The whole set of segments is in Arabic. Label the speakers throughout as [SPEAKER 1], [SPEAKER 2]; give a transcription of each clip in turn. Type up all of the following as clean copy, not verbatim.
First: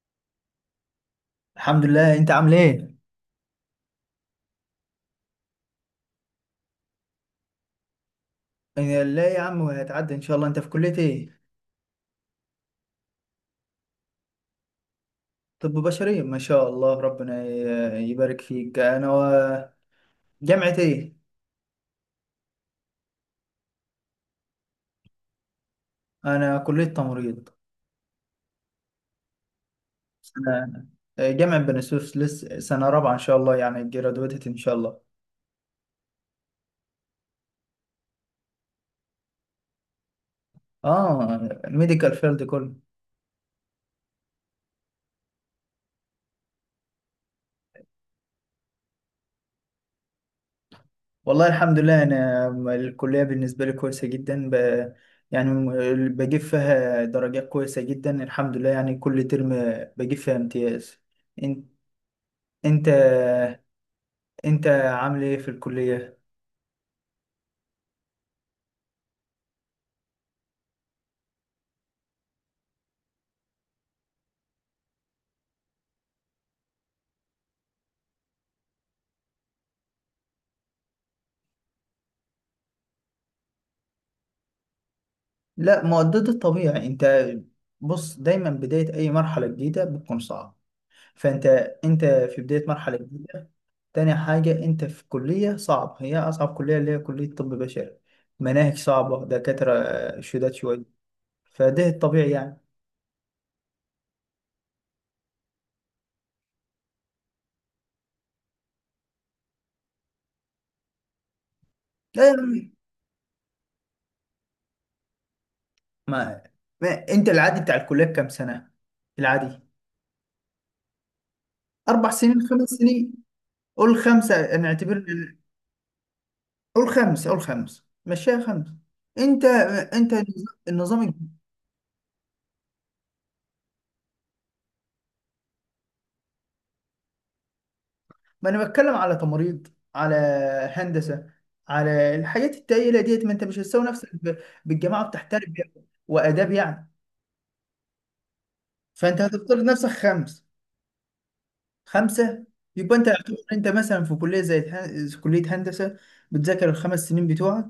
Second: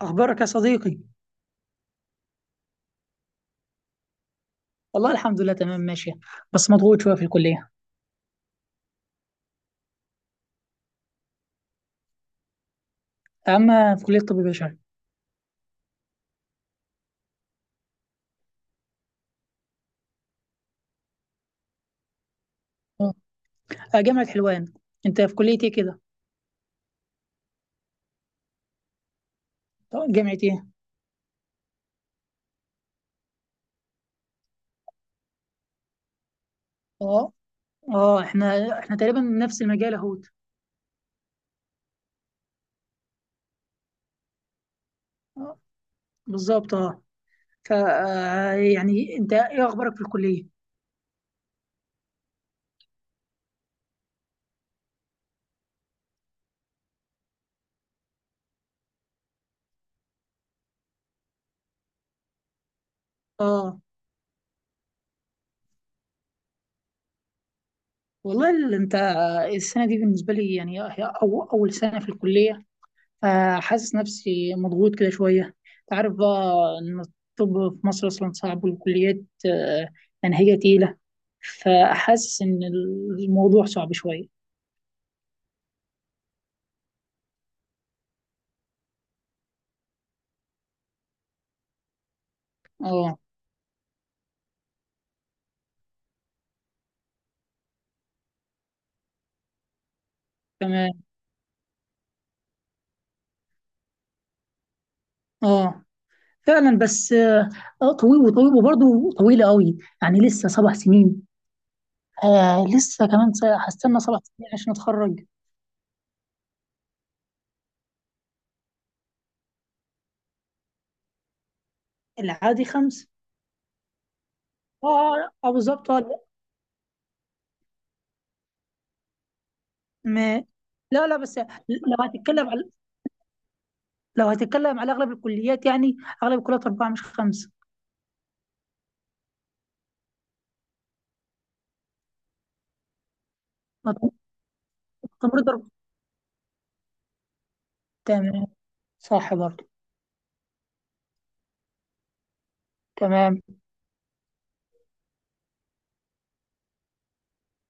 [SPEAKER 1] أخبارك يا صديقي؟
[SPEAKER 2] الحمد لله، انت عامل ايه؟
[SPEAKER 1] والله الحمد لله تمام ماشية، بس مضغوط شوية في الكلية.
[SPEAKER 2] إيه، لا يا عم، هتعدي ان شاء الله. انت في كلية ايه؟
[SPEAKER 1] أما في كلية طب بشري.
[SPEAKER 2] طب بشري، ما شاء الله، ربنا يبارك فيك. انا جامعة ايه؟
[SPEAKER 1] أه. آه، جامعة حلوان. أنت في كلية إيه كده؟
[SPEAKER 2] انا كلية تمريض.
[SPEAKER 1] طب جامعة إيه؟
[SPEAKER 2] سنة. جامعة بني سويف، لسه سنة رابعة ان شاء الله، يعني جرادويتد ان شاء الله.
[SPEAKER 1] أه. أه إحنا تقريبا من نفس المجال أهوت.
[SPEAKER 2] اه. الميديكال فيلد كله.
[SPEAKER 1] آه، بالظبط أه. ف يعني أنت إيه أخبارك في الكلية؟
[SPEAKER 2] والله الحمد لله. انا الكلية بالنسبة لي كويسة جدا، يعني بجيب فيها درجات كويسة جدا الحمد لله، يعني كل ترم بجيب فيها امتياز. إن- انت
[SPEAKER 1] أه.
[SPEAKER 2] انت عامل ايه في الكلية؟
[SPEAKER 1] والله أنت السنة دي بالنسبة لي يعني هي أو أول سنة في الكلية. فحاسس نفسي مضغوط كده شوية. انت عارف بقى إن الطب في مصر أصلا صعب والكليات آه، منهجة تقيلة. فحاسس إن الموضوع صعب شوية.
[SPEAKER 2] لا، مؤدد الطبيعي. انت بص، دايما بداية اي مرحلة جديدة بتكون صعبة. فانت في بداية مرحلة
[SPEAKER 1] اه،
[SPEAKER 2] جديدة. تاني حاجة، انت في كلية صعب، هي اصعب كلية اللي هي كلية طب بشري. مناهج صعبة، دكاترة شداد شوية.
[SPEAKER 1] تمام،
[SPEAKER 2] فده الطبيعي يعني.
[SPEAKER 1] اه، فعلا بس اه. طويل وطويل وبرضه طويلة قوي يعني لسه 7 سنين.
[SPEAKER 2] لا يا
[SPEAKER 1] آه
[SPEAKER 2] عم،
[SPEAKER 1] لسه كمان س- هستنى 7 سنين عشان اتخرج.
[SPEAKER 2] ما, ما انت العادي بتاع الكلية كام سنة؟ العادي 4 سنين،
[SPEAKER 1] العادي
[SPEAKER 2] خمس
[SPEAKER 1] خمس.
[SPEAKER 2] سنين قول خمسة
[SPEAKER 1] اه
[SPEAKER 2] نعتبر.
[SPEAKER 1] اه بالظبط لا.
[SPEAKER 2] قول خمس، قول خمس، مشيها خمس. انت انت
[SPEAKER 1] ما.
[SPEAKER 2] النظام
[SPEAKER 1] لا، لا،
[SPEAKER 2] الجديد.
[SPEAKER 1] بس لو هتتكلم على لو هتتكلم على اغلب الكليات يعني اغلب الكليات اربعه مش خمسه.
[SPEAKER 2] ما انا بتكلم على تمريض، على هندسه، على الحاجات التقيله ديت. ما انت مش هتساوي نفسك
[SPEAKER 1] مط-
[SPEAKER 2] بالجماعه بتاع
[SPEAKER 1] تمريض
[SPEAKER 2] تربيه
[SPEAKER 1] اربعه.
[SPEAKER 2] واداب يعني.
[SPEAKER 1] تمام.
[SPEAKER 2] فانت
[SPEAKER 1] صح
[SPEAKER 2] هتفترض
[SPEAKER 1] برضه.
[SPEAKER 2] نفسك خمس، خمسه. يبقى انت يعتبر
[SPEAKER 1] تمام
[SPEAKER 2] انت مثلا في كليه زي كليه هندسه، بتذاكر ال 5 سنين بتوعك،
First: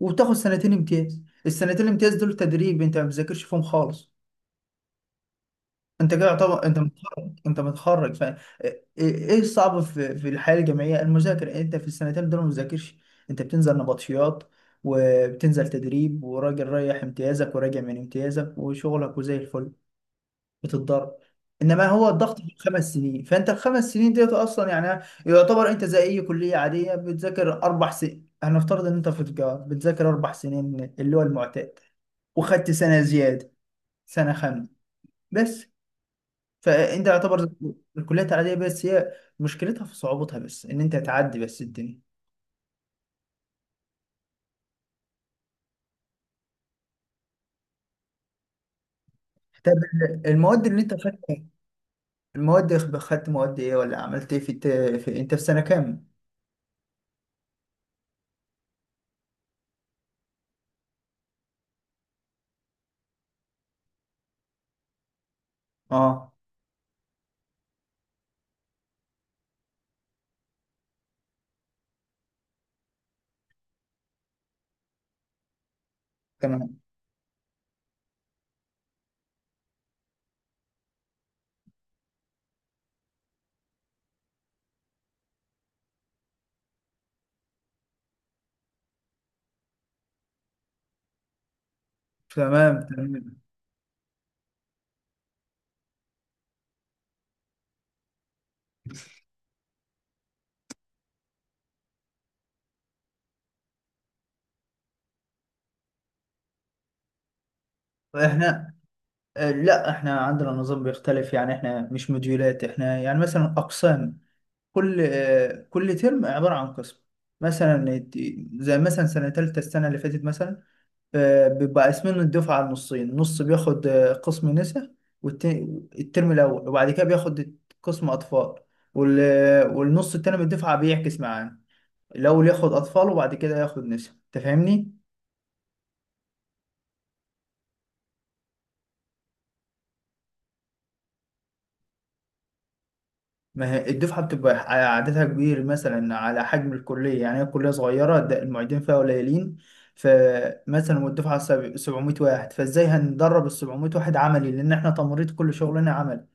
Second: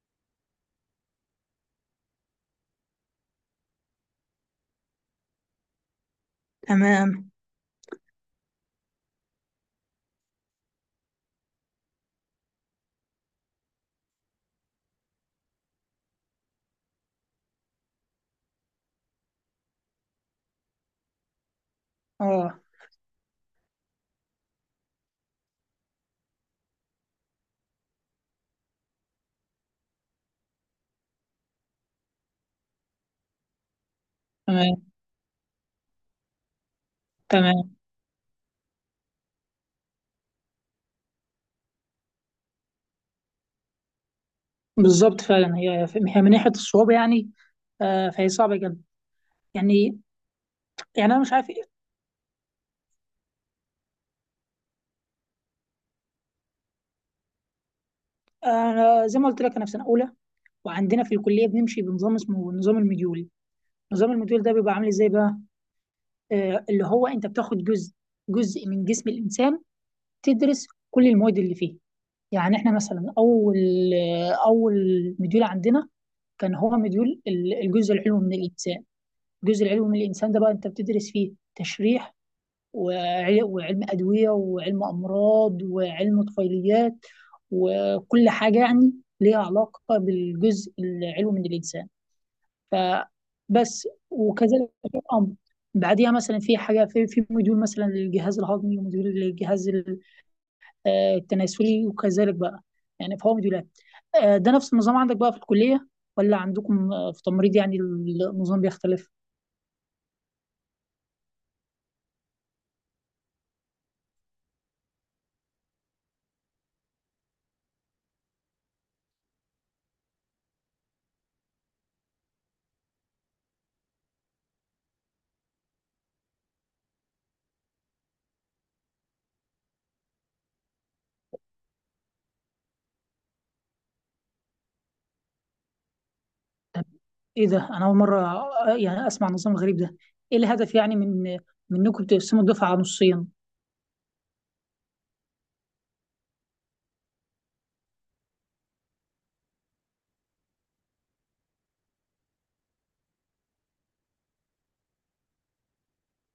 [SPEAKER 2] وبتاخد سنتين امتياز. السنتين الامتياز دول تدريب، انت ما بتذاكرش فيهم خالص. انت كده طبعا انت متخرج،
[SPEAKER 1] تمام.
[SPEAKER 2] انت متخرج ف ايه. إيه الصعب في الحياه الجامعيه؟ المذاكره، يعني انت في السنتين دول ما بتذاكرش. انت بتنزل نبطشيات، وبتنزل تدريب، وراجل رايح امتيازك وراجع من امتيازك، وشغلك وزي الفل. بتتضرب. انما هو الضغط في
[SPEAKER 1] اه،
[SPEAKER 2] ال 5 سنين، فانت ال 5 سنين ديت اصلا يعني يعتبر انت زي اي كليه عاديه بتذاكر 4 سنين. هنفترض ان انت في تجاره بتذاكر 4 سنين اللي هو المعتاد، وخدت سنه زياده، سنه خامسه
[SPEAKER 1] تمام
[SPEAKER 2] بس. فانت يعتبر
[SPEAKER 1] تمام،
[SPEAKER 2] الكليات العاديه بس هي مشكلتها في صعوبتها، بس ان انت تعدي بس الدنيا.
[SPEAKER 1] بالظبط فعلا. هي هي من ناحيه الصعوبه يعني فهي صعبه جدا
[SPEAKER 2] طب،
[SPEAKER 1] يعني
[SPEAKER 2] المواد اللي انت
[SPEAKER 1] يعني انا مش
[SPEAKER 2] خدتها،
[SPEAKER 1] عارف إيه.
[SPEAKER 2] المواد، خدت مواد ايه ولا عملت ايه انت في سنه كام؟
[SPEAKER 1] انا زي ما قلت لك، انا في سنه اولى وعندنا في الكليه بنمشي بنظام اسمه نظام المديول. نظام المديول ده بيبقى عامل ازاي بقى؟
[SPEAKER 2] اه،
[SPEAKER 1] اللي هو انت بتاخد جزء من جسم الانسان، تدرس كل المواد اللي فيه. يعني احنا مثلا اول مديول عندنا كان هو
[SPEAKER 2] تمام
[SPEAKER 1] مديول الجزء العلوي من الانسان. الجزء العلوي من الانسان ده بقى انت بتدرس فيه تشريح وعلم ادويه وعلم امراض وعلم طفيليات وكل حاجه يعني ليها علاقه بالجزء العلوي من الانسان.
[SPEAKER 2] تمام تمام.
[SPEAKER 1] فبس وكذلك الامر. بعديها مثلا في حاجه في مديول مثلا للجهاز الهضمي ومديول للجهاز التناسلي، وكذلك بقى يعني في هوامد ولاد. ده نفس النظام عندك بقى في الكلية، ولا عندكم في تمريض يعني النظام
[SPEAKER 2] احنا،
[SPEAKER 1] بيختلف؟
[SPEAKER 2] لا، احنا عندنا نظام بيختلف، يعني احنا مش موديولات، احنا يعني مثلا اقسام. كل ترم عباره عن قسم. مثلا زي مثلا سنه ثالثه، السنه اللي فاتت مثلا، بيبقى قاسمين الدفعة على النصين، نص بياخد قسم نساء والترم الأول، وبعد كده بياخد قسم أطفال. والنص التاني من الدفعة بيعكس معاه، الأول ياخد أطفال وبعد كده ياخد نساء. أنت فاهمني؟
[SPEAKER 1] طب ايه ده؟ انا اول مرة يعني اسمع النظام الغريب ده. ايه الهدف يعني من انكم تقسموا الدفعة على نصين؟
[SPEAKER 2] ما هي الدفعة بتبقى على عددها كبير مثلا على حجم الكلية، يعني هي الكلية صغيرة، ده المعيدين فيها قليلين. فمثلا والدفعة 700 واحد، فازاي هندرب ال 700 واحد عملي؟ لأن احنا تمريض كل شغلنا عملي.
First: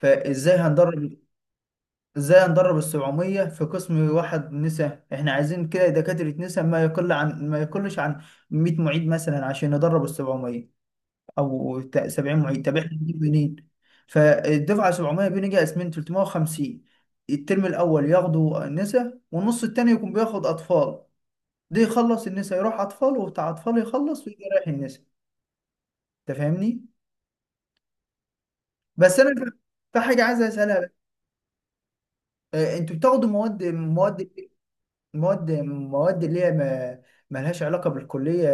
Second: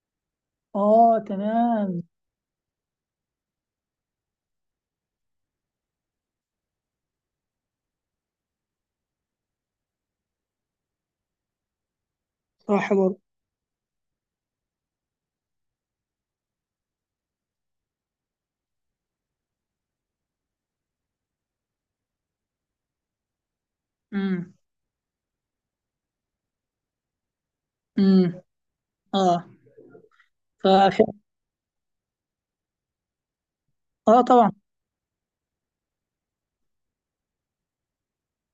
[SPEAKER 2] فازاي هندرب،
[SPEAKER 1] اه تمام.
[SPEAKER 2] ازاي ندرب ال 700 في قسم واحد نساء؟ احنا عايزين كده دكاترة نساء ما يقلش عن 100 معيد مثلا عشان ندرب ال 700، او 70 معيد. طب احنا
[SPEAKER 1] صح برضه.
[SPEAKER 2] بنجيب منين؟ فالدفعة 700 بنيجي قاسمين 350، الترم الاول ياخدوا نساء، والنص التاني يكون بياخد اطفال. ده يخلص النساء يروح اطفال، وبتاع اطفال يخلص ويجي
[SPEAKER 1] امم.
[SPEAKER 2] رايح النساء. انت فاهمني؟
[SPEAKER 1] امم.
[SPEAKER 2] بس انا
[SPEAKER 1] اه.
[SPEAKER 2] في حاجة عايز اسألها بقى.
[SPEAKER 1] فف...
[SPEAKER 2] انتوا بتاخدوا مواد
[SPEAKER 1] اه
[SPEAKER 2] مواد
[SPEAKER 1] طبعا.
[SPEAKER 2] مواد مواد اللي هي ما ملهاش علاقة بالكلية،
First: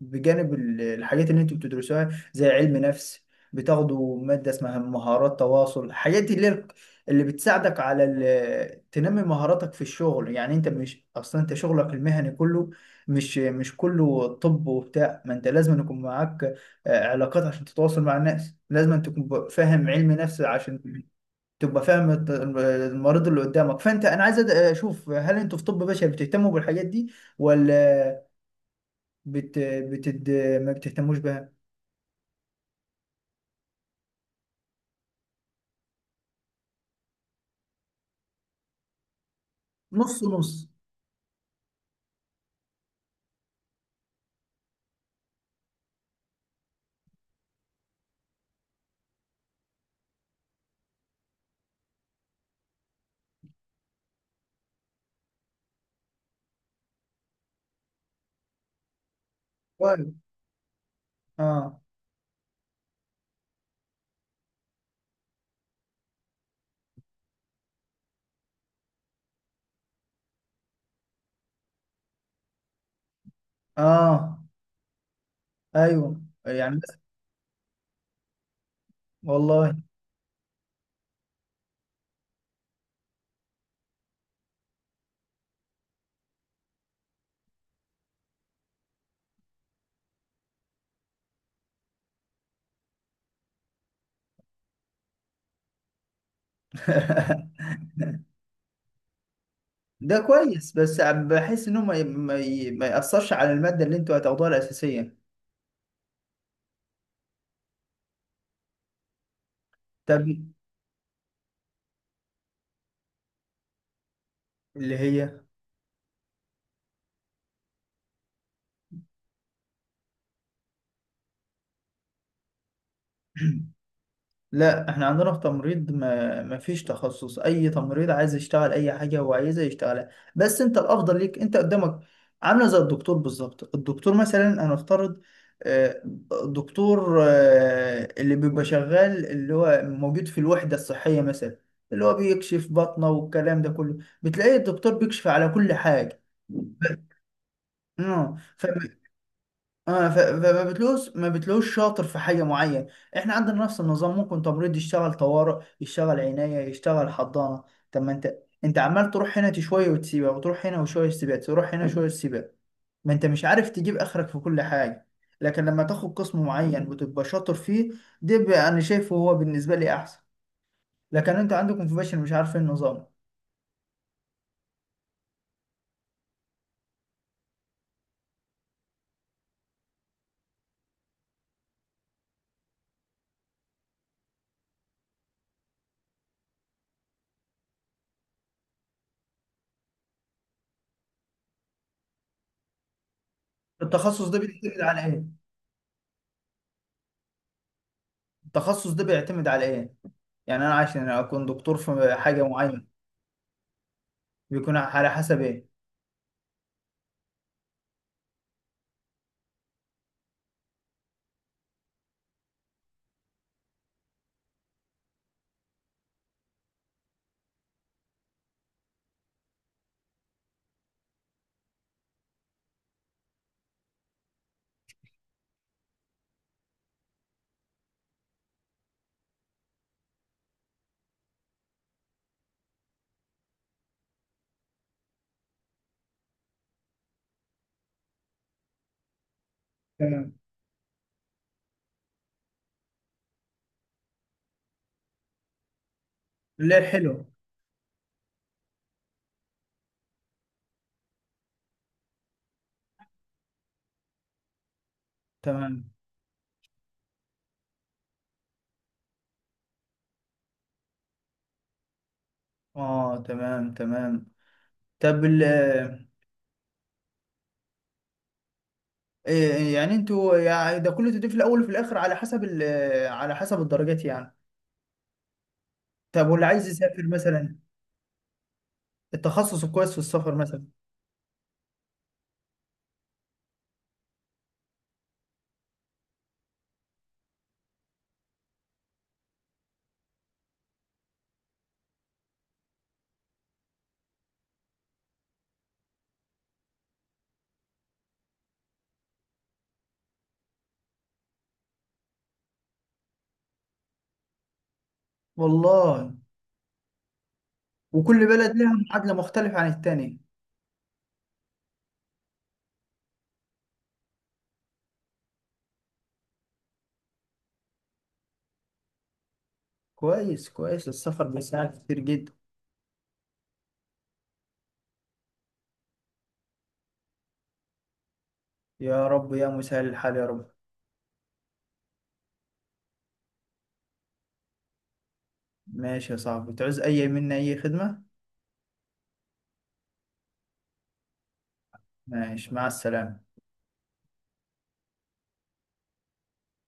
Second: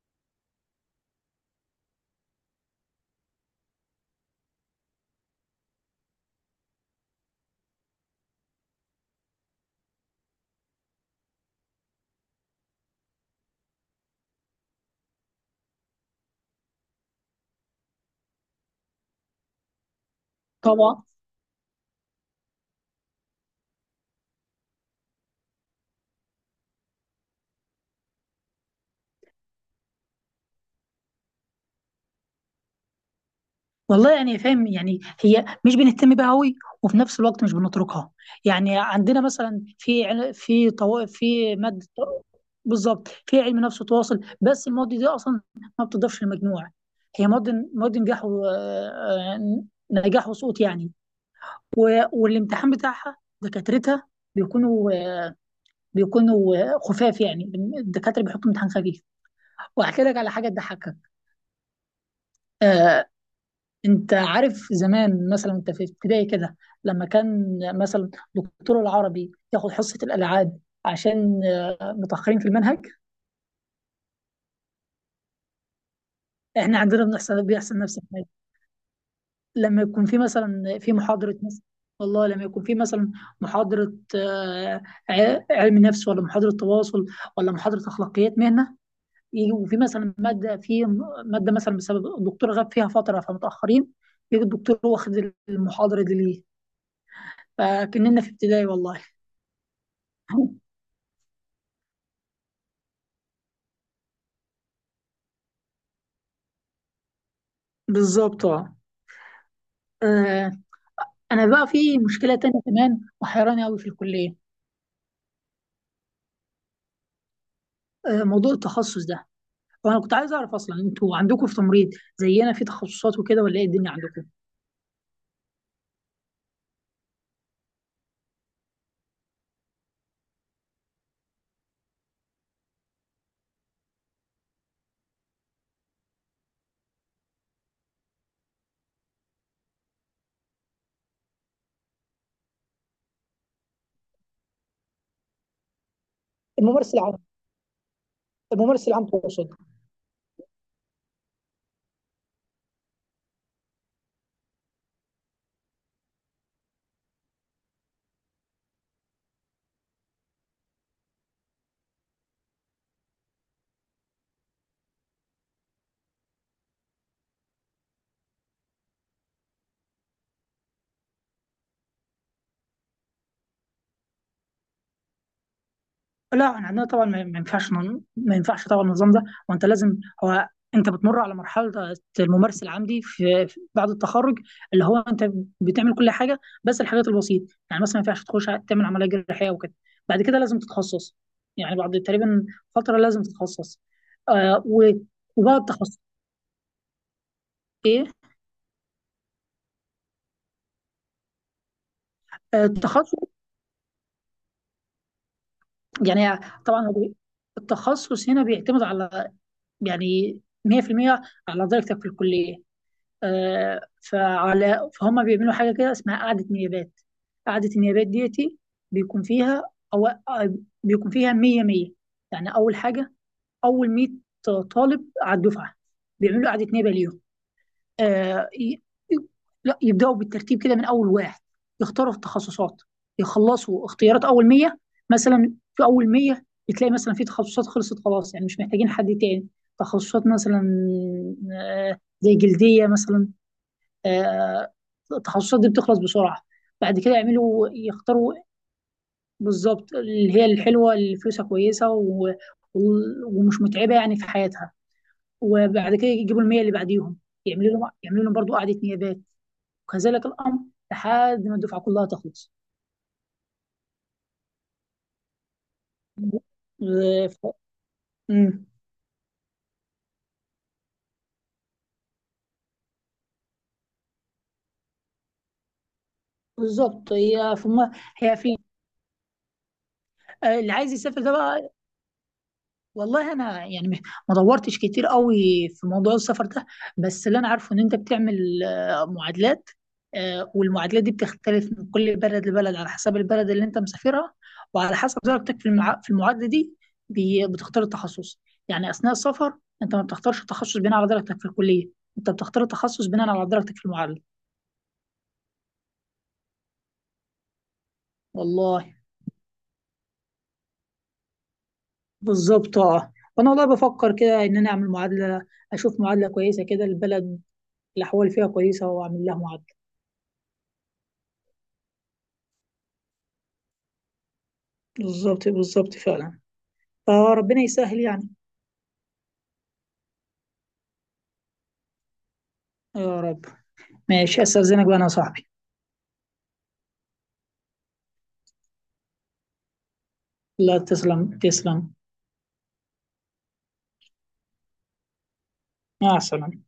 [SPEAKER 2] بجانب الحاجات اللي انتوا بتدرسوها زي علم نفس. بتاخدوا مادة اسمها مهارات تواصل. الحاجات دي اللي هي اللي بتساعدك على تنمي مهاراتك في الشغل. يعني انت مش اصلا انت شغلك المهني كله مش كله طب وبتاع، ما انت لازم يكون معاك علاقات عشان تتواصل مع الناس، لازم تكون فاهم علم نفس عشان
[SPEAKER 1] طبعا.
[SPEAKER 2] تبقى فاهم المريض اللي قدامك. فانت، انا عايز اشوف هل انتوا في طب بشري بتهتموا بالحاجات دي ولا بت... بتد... ما بتهتموش بها؟
[SPEAKER 1] والله يعني فاهم، يعني هي مش بنهتم بيها قوي وفي نفس الوقت مش بنتركها. يعني عندنا مثلا
[SPEAKER 2] نص نص.
[SPEAKER 1] في طوائف في ماده. بالظبط، في علم نفس وتواصل، بس المواد دي اصلا ما بتضافش للمجموع. هي مواد مواد نجاح و... آه، نجاح وسقوط يعني والامتحان بتاعها دكاترتها بيكونوا بيكونوا خفاف يعني. الدكاتره بيحطوا امتحان خفيف.
[SPEAKER 2] كويس.
[SPEAKER 1] واحكي لك على حاجه تضحكك.
[SPEAKER 2] اه.
[SPEAKER 1] آه، انت عارف زمان مثلا انت في ابتدائي كده، لما كان مثلا دكتور العربي ياخد حصة الالعاب عشان متأخرين في المنهج.
[SPEAKER 2] اه، ايوه يعني
[SPEAKER 1] احنا عندنا بيحصل نفس الحاجة
[SPEAKER 2] والله.
[SPEAKER 1] لما يكون في مثلا في محاضرة مثلا. والله لما يكون في مثلا محاضرة علم نفس، ولا محاضرة تواصل، ولا محاضرة أخلاقيات مهنة، يجي وفي مثلا مادة في مادة مثلا بسبب الدكتور غاب فيها فترة فمتأخرين، يجي الدكتور واخد المحاضرة دي ليه. فكأننا في ابتدائي والله.
[SPEAKER 2] ده كويس، بس بحس انه ما يأثرش على المادة اللي انتوا هتاخدوها الأساسية.
[SPEAKER 1] بالظبط اه.
[SPEAKER 2] طب،
[SPEAKER 1] آه، انا بقى في مشكله تانية كمان وحيراني قوي في الكليه،
[SPEAKER 2] اللي هي؟
[SPEAKER 1] موضوع التخصص ده. وانا كنت عايز اعرف اصلا انتوا عندكم في تمريض زينا في تخصصات وكده ولا ايه الدنيا عندكم؟
[SPEAKER 2] لا، احنا عندنا في تمريض ما فيش تخصص. اي تمريض عايز يشتغل اي حاجه هو عايزها يشتغلها. بس انت الافضل ليك انت قدامك، عامله زي الدكتور بالظبط. الدكتور مثلا هنفترض، آه، الدكتور اللي بيبقى شغال، اللي هو موجود في الوحده الصحيه مثلا، اللي هو بيكشف بطنه والكلام ده كله، بتلاقي الدكتور بيكشف على كل حاجه.
[SPEAKER 1] الممارس العام.
[SPEAKER 2] اه.
[SPEAKER 1] الممارس العام تقصد؟
[SPEAKER 2] اه. فما بتلوش ما بتلوش شاطر في حاجه معينه. احنا عندنا نفس النظام، ممكن تمريض يشتغل طوارئ، يشتغل عنايه، يشتغل حضانه. طب ما انت، انت عمال تروح هنا شويه وتسيبها، وتروح هنا وشويه تسيبها، تروح هنا شويه تسيبها. ما انت مش عارف تجيب اخرك في كل حاجه. لكن لما تاخد قسم معين وتبقى شاطر فيه، ده بقى انا شايفه هو بالنسبه لي احسن. لكن انت عندكم في باشا، مش عارفين النظام.
[SPEAKER 1] لا احنا عندنا طبعا ما ينفعش طبعا النظام ده. وانت لازم هو انت بتمر على مرحله الممارس العملي بعد التخرج، اللي هو انت بتعمل كل حاجه بس الحاجات البسيطه، يعني مثلا ما ينفعش تعمل عمليه جراحيه وكده. بعد كده لازم تتخصص، يعني بعد تقريبا فتره لازم تتخصص.
[SPEAKER 2] التخصص ده
[SPEAKER 1] آه
[SPEAKER 2] بيعتمد
[SPEAKER 1] و-
[SPEAKER 2] على ايه؟
[SPEAKER 1] وبقى التخصص ايه؟
[SPEAKER 2] التخصص ده بيعتمد على ايه؟ يعني انا عشان اكون دكتور في حاجه معينه،
[SPEAKER 1] التخصص
[SPEAKER 2] بيكون على حسب ايه؟
[SPEAKER 1] يعني طبعا التخصص هنا بيعتمد على، يعني 100% على درجتك في الكليه. فعلى فهم بيعملوا حاجة كده اسمها قعدة نيابات. قعدة النيابات ديتي بيكون فيها أو آه، بيكون فيها 100 100، يعني أول حاجة، أول 100 طالب على الدفعة بيعملوا قعدة نيابة ليهم. آه، ي- ي- لا يبدأوا بالترتيب كده من أول واحد يختاروا في التخصصات، يخلصوا اختيارات أول 100. مثلا في أول 100 بتلاقي مثلا في تخصصات خلصت خلاص يعني مش محتاجين حد تاني. تخصصات
[SPEAKER 2] تمام.
[SPEAKER 1] مثلا زي جلدية مثلا. آه، التخصصات دي بتخلص بسرعة.
[SPEAKER 2] اللي هي
[SPEAKER 1] بعد كده
[SPEAKER 2] الحلوة.
[SPEAKER 1] يعملوا يختاروا. بالظبط، اللي هي الحلوة، اللي فلوسها كويسة ومش متعبة يعني في حياتها.
[SPEAKER 2] تمام.
[SPEAKER 1] وبعد كده يجيبوا المية اللي بعديهم، يعملوا لهم برضه قعدة نيابات، وكذلك الأمر لحد ما الدفعة كلها تخلص.
[SPEAKER 2] اه، تمام تمام. طب ال آه،
[SPEAKER 1] آه، ف- مم.
[SPEAKER 2] إيه يعني انتوا يعني ده كله تضيف في الاول وفي الاخر على حسب ال آه، على حسب الدرجات يعني. طب، واللي عايز يسافر
[SPEAKER 1] بالظبط
[SPEAKER 2] مثلا؟
[SPEAKER 1] هي في م- هي في
[SPEAKER 2] التخصص الكويس في السفر
[SPEAKER 1] آه،
[SPEAKER 2] مثلا؟
[SPEAKER 1] اللي عايز يسافر ده بقى، والله انا يعني ما دورتش كتير قوي في موضوع السفر ده. بس اللي انا عارفه ان انت بتعمل معادلات، والمعادلات دي بتختلف من كل بلد لبلد على حسب البلد اللي انت مسافرها وعلى حسب درجتك في المعادله دي بتختار التخصص. يعني اثناء السفر انت ما بتختارش التخصص بناء على درجتك في الكليه، انت بتختار التخصص بناء على درجتك في المعادله.
[SPEAKER 2] والله. وكل بلد لها
[SPEAKER 1] والله
[SPEAKER 2] معادلة مختلفة عن التانية.
[SPEAKER 1] بالظبط اه. وانا والله بفكر كده ان انا اعمل معادله، اشوف معادله كويسه كده البلد الاحوال فيها كويسه واعمل لها معادله.
[SPEAKER 2] كويس كويس، السفر بيساعد كتير جدا.
[SPEAKER 1] بالظبط بالظبط فعلا، فربنا يسهل يعني.
[SPEAKER 2] يا رب، يا مسهل الحال، يا رب.
[SPEAKER 1] يا رب. ماشي، استاذنك بقى انا يا صاحبي.
[SPEAKER 2] ماشي يا صاحبي، تعوز اي منا اي خدمة.
[SPEAKER 1] لا، تسلم تسلم.
[SPEAKER 2] ماشي، مع السلامة.
[SPEAKER 1] مع السلامه.